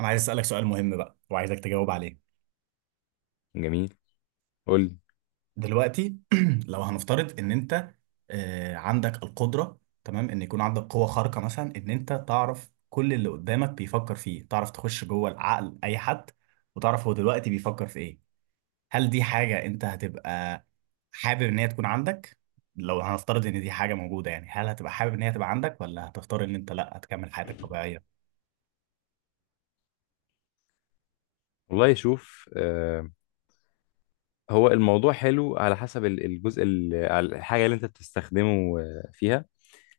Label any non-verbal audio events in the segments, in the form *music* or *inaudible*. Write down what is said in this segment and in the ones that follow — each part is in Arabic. انا عايز اسالك سؤال مهم بقى وعايزك تجاوب عليه جميل. قول لي. دلوقتي. *clears throat* لو هنفترض ان انت عندك القدره، تمام، ان يكون عندك قوه خارقه، مثلا ان انت تعرف كل اللي قدامك بيفكر فيه، تعرف تخش جوه العقل اي حد وتعرف هو دلوقتي بيفكر في ايه. هل دي حاجه انت هتبقى حابب ان هي تكون عندك؟ لو هنفترض ان دي حاجه موجوده، يعني هل هتبقى حابب ان هي تبقى عندك ولا هتختار ان انت لا هتكمل حياتك طبيعيه؟ والله شوف، هو الموضوع حلو على حسب الجزء على الحاجة اللي انت بتستخدمه فيها.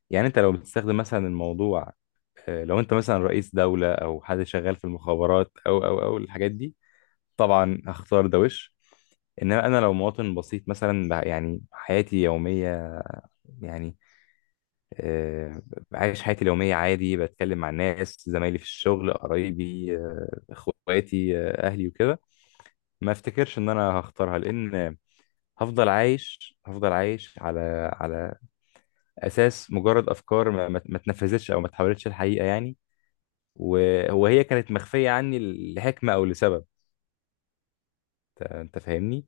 يعني انت لو بتستخدم مثلا الموضوع، لو انت مثلا رئيس دولة او حد شغال في المخابرات او الحاجات دي، طبعا هختار ده وش. انما انا لو مواطن بسيط مثلا، يعني حياتي يومية، يعني آه، عايش حياتي اليومية عادي، بتكلم مع الناس، زمايلي في الشغل، قرايبي، اخواتي، اهلي وكده. ما افتكرش ان انا هختارها، لان هفضل عايش على اساس مجرد افكار ما اتنفذتش او ما اتحولتش الحقيقه يعني، وهو هي كانت مخفيه عني لحكمه او لسبب. أنت فاهمني.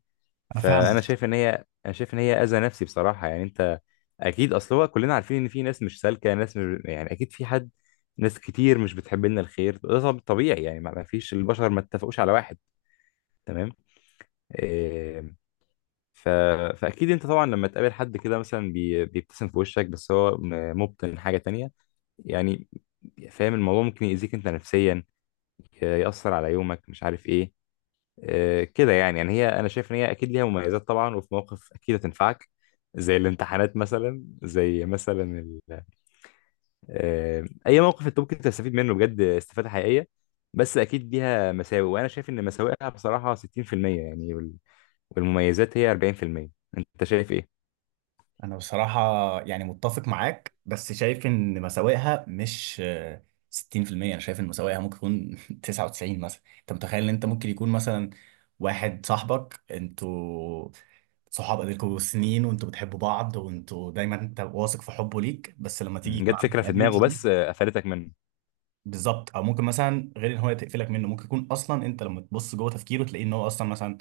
انا فاهم. فانا شايف ان هي اذى نفسي بصراحه يعني. انت اكيد، اصل هو كلنا عارفين ان في ناس مش سالكه، ناس مش، يعني اكيد في حد، ناس كتير مش بتحب لنا الخير. ده طبيعي يعني، ما فيش البشر ما اتفقوش على واحد. تمام. آه، ف... فاكيد انت طبعا لما تقابل حد كده مثلا بيبتسم في وشك بس هو مبطن حاجه تانية، يعني فاهم. الموضوع ممكن يأذيك انت نفسيا، يأثر على يومك، مش عارف ايه كده يعني هي، انا شايف ان هي اكيد ليها مميزات طبعا، وفي مواقف اكيد هتنفعك، زي الامتحانات مثلا، زي مثلا ال... آه، اي موقف انت ممكن تستفيد منه بجد استفاده حقيقيه. بس اكيد ليها مساوئ، وانا شايف ان مساوئها بصراحه 60% يعني، والمميزات هي 40%. انت شايف ايه؟ انا بصراحة يعني متفق معاك، بس شايف ان مساوئها مش 60%، انا شايف ان مساوئها ممكن يكون 99 *laughs* مثلا. انت متخيل ان انت ممكن يكون مثلا واحد صاحبك، انتوا صحاب بقالكوا سنين وانتوا بتحبوا بعض، وانتوا دايما انت واثق في حبه ليك، بس لما تيجي مم. يكون جت فكره عندك في دماغه الابيليتي دي؟ بس قفلتك منه. بالظبط، او ممكن مثلا غير ان هو تقفلك منه، ممكن يكون اصلا انت لما تبص جوه تفكيره تلاقيه ان هو اصلا مثلا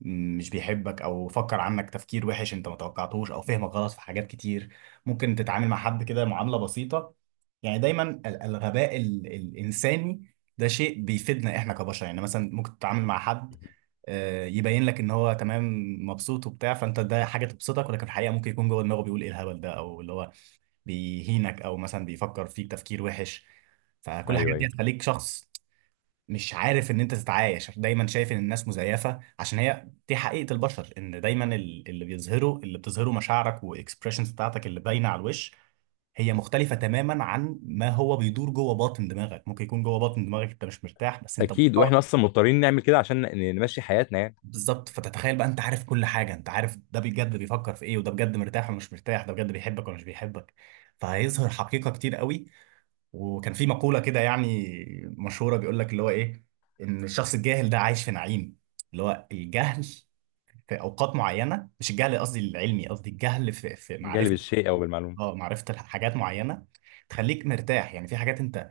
مش بيحبك، او فكر عنك تفكير وحش انت ما توقعتهوش، او فهمك غلط في حاجات كتير. ممكن تتعامل مع حد كده معاملة بسيطة، يعني دايما الغباء الانساني ده شيء بيفيدنا احنا كبشر. يعني مثلا ممكن تتعامل مع حد يبين لك ان هو تمام، مبسوط وبتاع، فانت ده حاجه تبسطك، ولكن في الحقيقه ممكن يكون جوه دماغه بيقول ايه الهبل ده، او اللي هو بيهينك، او مثلا بيفكر فيك تفكير وحش. فكل الحاجات ايوه دي ايوه، هتخليك شخص مش عارف ان انت تتعايش، دايما شايف ان الناس مزيفه، عشان هي دي حقيقه البشر، ان دايما اللي بيظهره، اللي بتظهره مشاعرك واكسبريشنز بتاعتك اللي باينه على الوش، هي مختلفه تماما عن ما هو بيدور جوه باطن دماغك. ممكن يكون جوه باطن دماغك انت مش مرتاح بس انت اكيد. واحنا مضطر. اصلا مضطرين نعمل كده عشان نمشي حياتنا يعني. بالظبط، فتتخيل بقى انت عارف كل حاجه، انت عارف ده بجد بيفكر في ايه، وده بجد مرتاح ولا مش مرتاح، ده بجد بيحبك ولا مش بيحبك، فهيظهر حقيقه كتير قوي. وكان في مقولة كده يعني مشهورة بيقول لك اللي هو ايه، ان الشخص الجاهل ده عايش في نعيم. اللي هو الجهل في اوقات معينة، مش الجهل قصدي العلمي، قصدي الجهل في في نجلب معرفة، الشيء او بالمعلومه. اه، معرفة حاجات معينة تخليك مرتاح. يعني في حاجات انت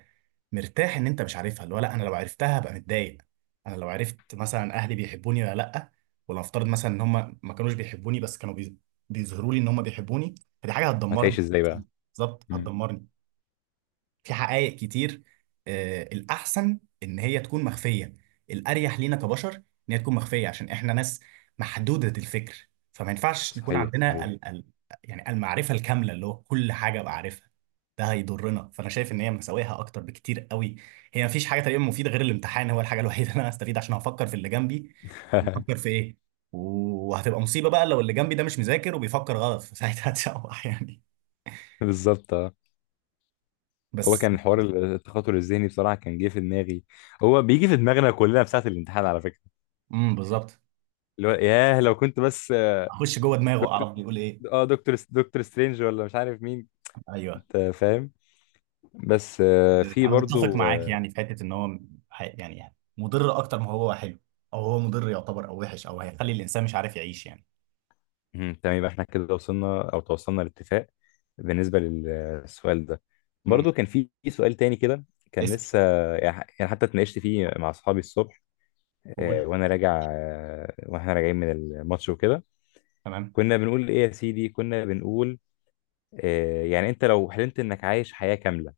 مرتاح ان انت مش عارفها، اللي هو لا انا لو عرفتها هبقى متضايق. انا لو عرفت مثلا اهلي بيحبوني ولا لا، ولو افترض مثلا ان هم ما كانوش بيحبوني بس كانوا بيظهروا لي ان هم بيحبوني، فدي حاجة هتدمرني. هتعيش ازاي بقى؟ بالظبط مم. هتدمرني. في حقائق كتير، الأحسن إن هي تكون مخفية. الأريح لينا كبشر إن هي تكون مخفية، عشان إحنا ناس محدودة الفكر، فما ينفعش نكون صحيح عندنا صحيح. ال يعني المعرفة الكاملة، اللي هو كل حاجة بعرفها، ده هيضرنا. فأنا شايف إن هي مساويها أكتر بكتير قوي. هي مفيش حاجة تقريبا مفيدة غير الامتحان، هو الحاجة *laughs* الوحيدة اللي أنا هستفيد، عشان هفكر في اللي جنبي بيفكر *laughs* في إيه. وهتبقى مصيبة بقى لو اللي جنبي ده مش مذاكر وبيفكر غلط، فساعتها *laughs* هتشوح يعني. بالظبط اه. هو بس كان حوار التخاطر الذهني بصراحه، كان جه في دماغي. هو بيجي في دماغنا كلنا في ساعه الامتحان على فكره، بالظبط، اللي هو ياه لو كنت بس اخش جوه دماغه دكتور. اعرف بيقول ايه. دكتور سترينج ولا مش عارف مين. ايوه، انت فاهم. بس في انا متفق برضو معاك آه، يعني في حته ان هو يعني مضر اكتر ما هو حلو، او هو مضر يعتبر او وحش، او هيخلي الانسان مش عارف يعيش يعني. مهم. تمام، يبقى احنا كده وصلنا او توصلنا لاتفاق بالنسبه للسؤال ده. امم برضو كان في سؤال تاني كده كان اسال. لسه، يعني حتى اتناقشت فيه مع اصحابي الصبح قول. آه، وانا راجع آه، واحنا راجعين من الماتش وكده. تمام. كنا بنقول ايه يا سيدي، كنا بنقول يعني انت لو حلمت انك عايش حياه كامله،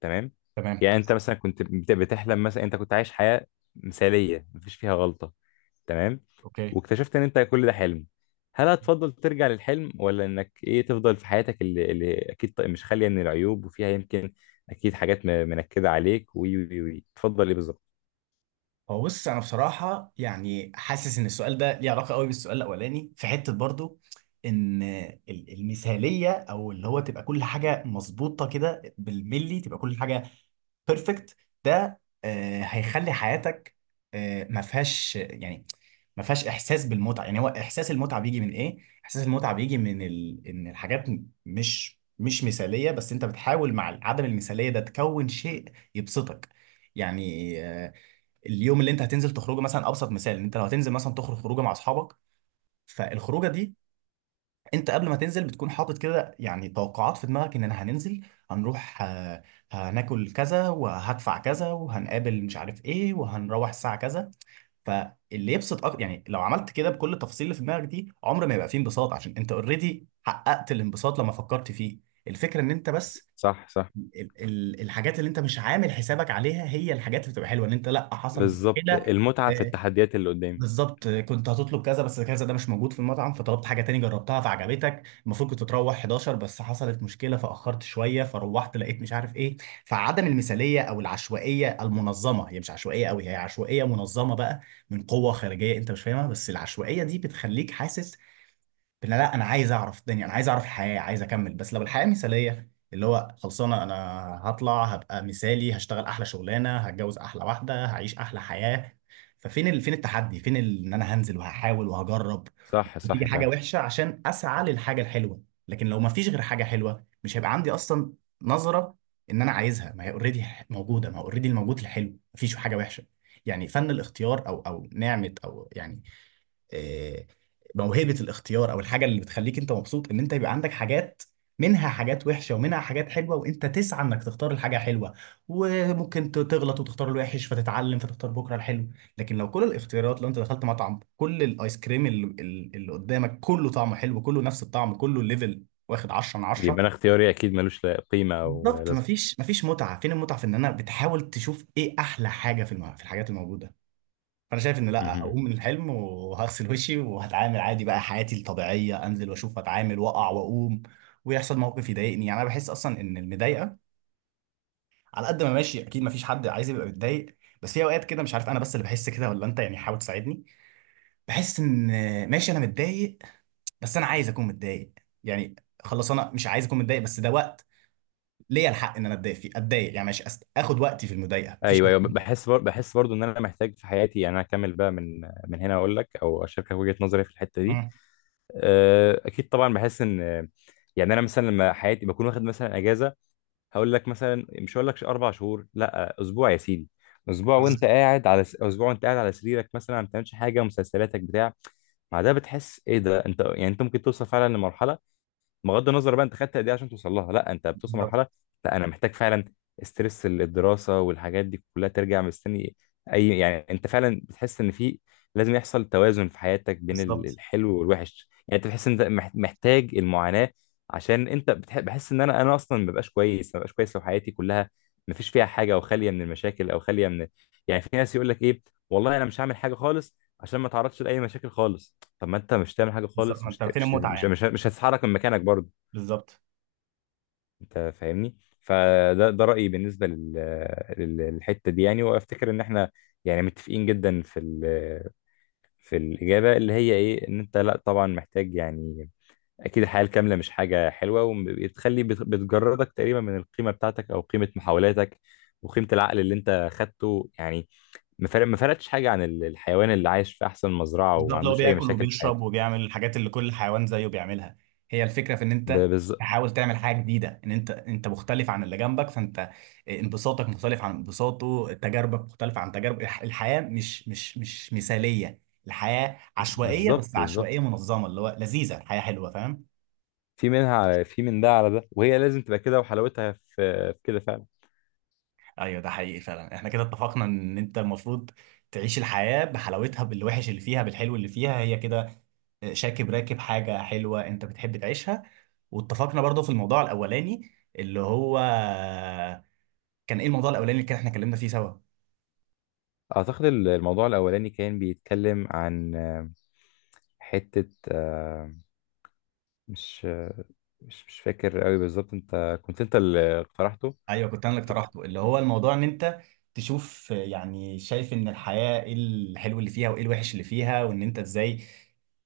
تمام؟ تمام. يعني انت مثلا كنت بتحلم، مثلا انت كنت عايش حياة مثالية مفيش فيها غلطة، تمام؟ اوكي. واكتشفت ان انت كل ده حلم. هل هتفضل ترجع للحلم، ولا انك ايه، تفضل في حياتك اللي اكيد مش خالية من العيوب وفيها يمكن اكيد حاجات منكدة عليك، وي وي وي، تفضل ايه بالظبط؟ هو بص، انا بصراحه يعني حاسس ان السؤال ده ليه علاقه قوي بالسؤال الاولاني في حته، برضو ان المثاليه، او اللي هو تبقى كل حاجه مظبوطه كده بالملي، تبقى كل حاجه بيرفكت، ده هيخلي حياتك ما فيهاش، يعني ما فيهاش احساس بالمتعه. يعني هو احساس المتعه بيجي من ايه؟ احساس المتعه بيجي من ان الحاجات مش مش مثاليه، بس انت بتحاول مع عدم المثاليه ده تكون شيء يبسطك. يعني اليوم اللي انت هتنزل تخرجه مثلا، ابسط مثال ان انت لو هتنزل مثلا تخرج خروجه مع اصحابك، فالخروجه دي انت قبل ما تنزل بتكون حاطط كده يعني توقعات في دماغك، ان انا هننزل، هنروح، هناكل كذا وهدفع كذا وهنقابل مش عارف ايه وهنروح الساعة كذا. فاللي يبسط أكتر، يعني لو عملت كده بكل التفاصيل اللي في دماغك دي، عمر ما يبقى فيه انبساط، عشان انت اوريدي حققت الانبساط لما فكرت فيه. الفكرة ان انت بس صح صح. ال الحاجات اللي انت مش عامل حسابك عليها هي الحاجات اللي بتبقى حلوة، ان انت لا حصل بالظبط، مشكلة. المتعة في آه، التحديات اللي قدامي. بالظبط، كنت هتطلب كذا بس كذا ده مش موجود في المطعم فطلبت حاجة تاني جربتها فعجبتك. المفروض كنت تروح 11 بس حصلت مشكلة فأخرت شوية فروحت لقيت مش عارف إيه. فعدم المثالية أو العشوائية المنظمة، هي مش عشوائية قوي، هي عشوائية منظمة بقى من قوة خارجية أنت مش فاهمها، بس العشوائية دي بتخليك حاسس لا لا انا عايز اعرف الدنيا، انا عايز اعرف الحياه، عايز اكمل. بس لو الحياه مثاليه، اللي هو خلصانه، انا هطلع هبقى مثالي، هشتغل احلى شغلانه، هتجوز احلى واحده، هعيش احلى حياه. ففين فين التحدي؟ فين ان انا هنزل وهحاول وهجرب صح وتيجي صح، حاجه فاهم. وحشه عشان اسعى للحاجه الحلوه. لكن لو ما فيش غير حاجه حلوه، مش هيبقى عندي اصلا نظره ان انا عايزها، ما هي اوريدي موجوده، ما هو اوريدي الموجود الحلو، ما فيش حاجه وحشه. يعني فن الاختيار، او او نعمه، او يعني آه، موهبة الاختيار، او الحاجة اللي بتخليك انت مبسوط، ان انت يبقى عندك حاجات، منها حاجات وحشة ومنها حاجات حلوة، وانت تسعى انك تختار الحاجة حلوة. وممكن تغلط وتختار الوحش، فتتعلم، فتختار بكرة الحلو. لكن لو كل الاختيارات، لو انت دخلت مطعم كل الايس كريم اللي قدامك كله طعمه حلو، كله نفس الطعم، كله الليفل، واخد 10 من 10، يبقى انا اختياري اكيد ملوش لا قيمة او بالظبط لازمة. مفيش، مفيش متعة. فين المتعة في ان انا بتحاول تشوف ايه احلى حاجة في الحاجات الموجودة؟ فانا شايف ان لا، مهم. هقوم من الحلم وهغسل وشي وهتعامل عادي بقى حياتي الطبيعيه، انزل واشوف واتعامل واقع واقوم ويحصل موقف يضايقني. يعني انا بحس اصلا ان المضايقه، على قد ما ماشي اكيد ما فيش حد عايز يبقى متضايق، بس في اوقات كده، مش عارف انا بس اللي بحس كده ولا انت، يعني حاول تساعدني، بحس ان ماشي انا متضايق، بس انا عايز اكون متضايق. يعني خلاص، انا مش عايز اكون متضايق، بس ده وقت ليا الحق ان انا اتضايق فيه، اتضايق. يعني ماشي، اخد وقتي في المضايقه، مفيش ايوه ايوه. مشكلة. بحس برضو ان انا محتاج في حياتي، يعني انا اكمل بقى من هنا اقول لك او اشاركك وجهه نظري في الحته دي. مم. اكيد طبعا بحس ان، يعني انا مثلا لما حياتي بكون واخد مثلا اجازه، هقول لك مثلا، مش هقول لك اربع شهور، لا، اسبوع يا سيدي. تمام. اسبوع وانت قاعد على سريرك مثلا، ما بتعملش حاجه، مسلسلاتك بتاع، مع ده بتحس ايه ده. انت يعني انت ممكن توصل فعلا لمرحله، بغض النظر بقى انت خدت قد ايه عشان توصل لها، لا انت بتوصل بالظبط. مرحله، لا انا محتاج فعلا استرس الدراسه والحاجات دي كلها ترجع مستني. اي يعني انت فعلا بتحس ان في، لازم يحصل توازن في حياتك بين بالظبط. الحلو والوحش. يعني انت بتحس ان انت محتاج المعاناه، عشان انت بحس ان انا اصلا ما ببقاش كويس، ما ببقاش كويس لو حياتي كلها ما فيش فيها حاجه، او خاليه من المشاكل او خاليه من، يعني في ناس يقول لك ايه، والله انا مش هعمل حاجه خالص عشان ما اتعرضش لاي مشاكل خالص. طب ما انت مش تعمل حاجه بالظبط، خالص، ما مش انت ت- فين مش المتعه مش يعني؟ مش, مش هتتحرك من مكانك برضه. بالظبط. انت فاهمني. فده رايي بالنسبه للحته دي يعني. وافتكر ان احنا يعني متفقين جدا في الاجابه اللي هي ايه، ان انت لا طبعا محتاج يعني اكيد الحياه الكامله مش حاجه حلوه، وبتخلي بتجردك تقريبا من القيمه بتاعتك او قيمه محاولاتك وقيمه العقل اللي انت خدته يعني. ما فرقتش حاجه عن الحيوان اللي عايش في احسن مزرعه وما بالظبط، لو عندوش اي بياكل مشاكل في وبيشرب حياته. وبيعمل الحاجات اللي كل حيوان زيه بيعملها. هي الفكره في ان انت ب- بالظ- تحاول تعمل حاجه جديده، ان انت انت مختلف عن اللي جنبك، فانت انبساطك مختلف عن انبساطه، تجاربك مختلفه عن تجارب الحياه مش مثاليه. الحياه عشوائيه بالظبط بس عشوائيه بالظبط. منظمه، اللي هو لذيذه، الحياه حلوه، فاهم. في منها على، في من ده على ده، وهي لازم تبقى كده، وحلاوتها في، في كده فعلا. ايوه، ده حقيقي فعلا، احنا كده اتفقنا ان انت المفروض تعيش الحياه بحلاوتها، بالوحش اللي فيها، بالحلو اللي فيها، هي كده شاكب راكب حاجة حلوة انت بتحب تعيشها. واتفقنا برضو في الموضوع الاولاني، اللي هو كان ايه الموضوع الاولاني اللي كان احنا اتكلمنا فيه سوا؟ اعتقد الموضوع الاولاني كان بيتكلم عن حتة مش آه، مش فاكر قوي بالظبط، انت كنت انت اللي اقترحته. ايوه، كنت انا اللي اقترحته. اللي هو الموضوع ان انت تشوف، يعني شايف ان الحياة ايه الحلو اللي فيها وايه الوحش اللي فيها، وان انت ازاي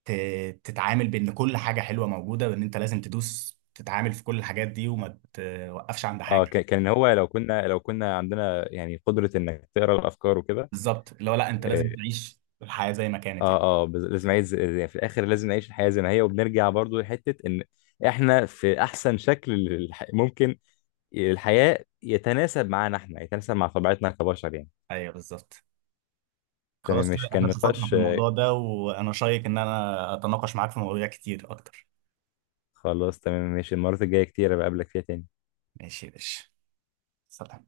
تتعامل بان كل حاجة حلوة موجودة، وان انت لازم تدوس تتعامل في كل الحاجات دي وما توقفش عند اه حاجة. كان هو لو كنا لو كنا عندنا يعني قدرة انك تقرا الافكار وكده. بالظبط، اللي هو لا، انت لازم آه، تعيش الحياة زي ما كانت اه يعني. اه لازم نعيش يعني في الاخر لازم نعيش الحياه زي ما هي. وبنرجع برضو لحته ان احنا في احسن شكل ممكن الحياه يتناسب معانا، احنا يتناسب مع طبيعتنا كبشر يعني. ايوه بالظبط. تمام، خلاص كده مش احنا كان اتفقنا في نقاش. الموضوع ده، وانا شايك ان انا اتناقش معاك في مواضيع كتير اكتر. خلاص تمام ماشي، المرات الجايه كتير بقابلك فيها تاني. ماشي يا باشا، سلام.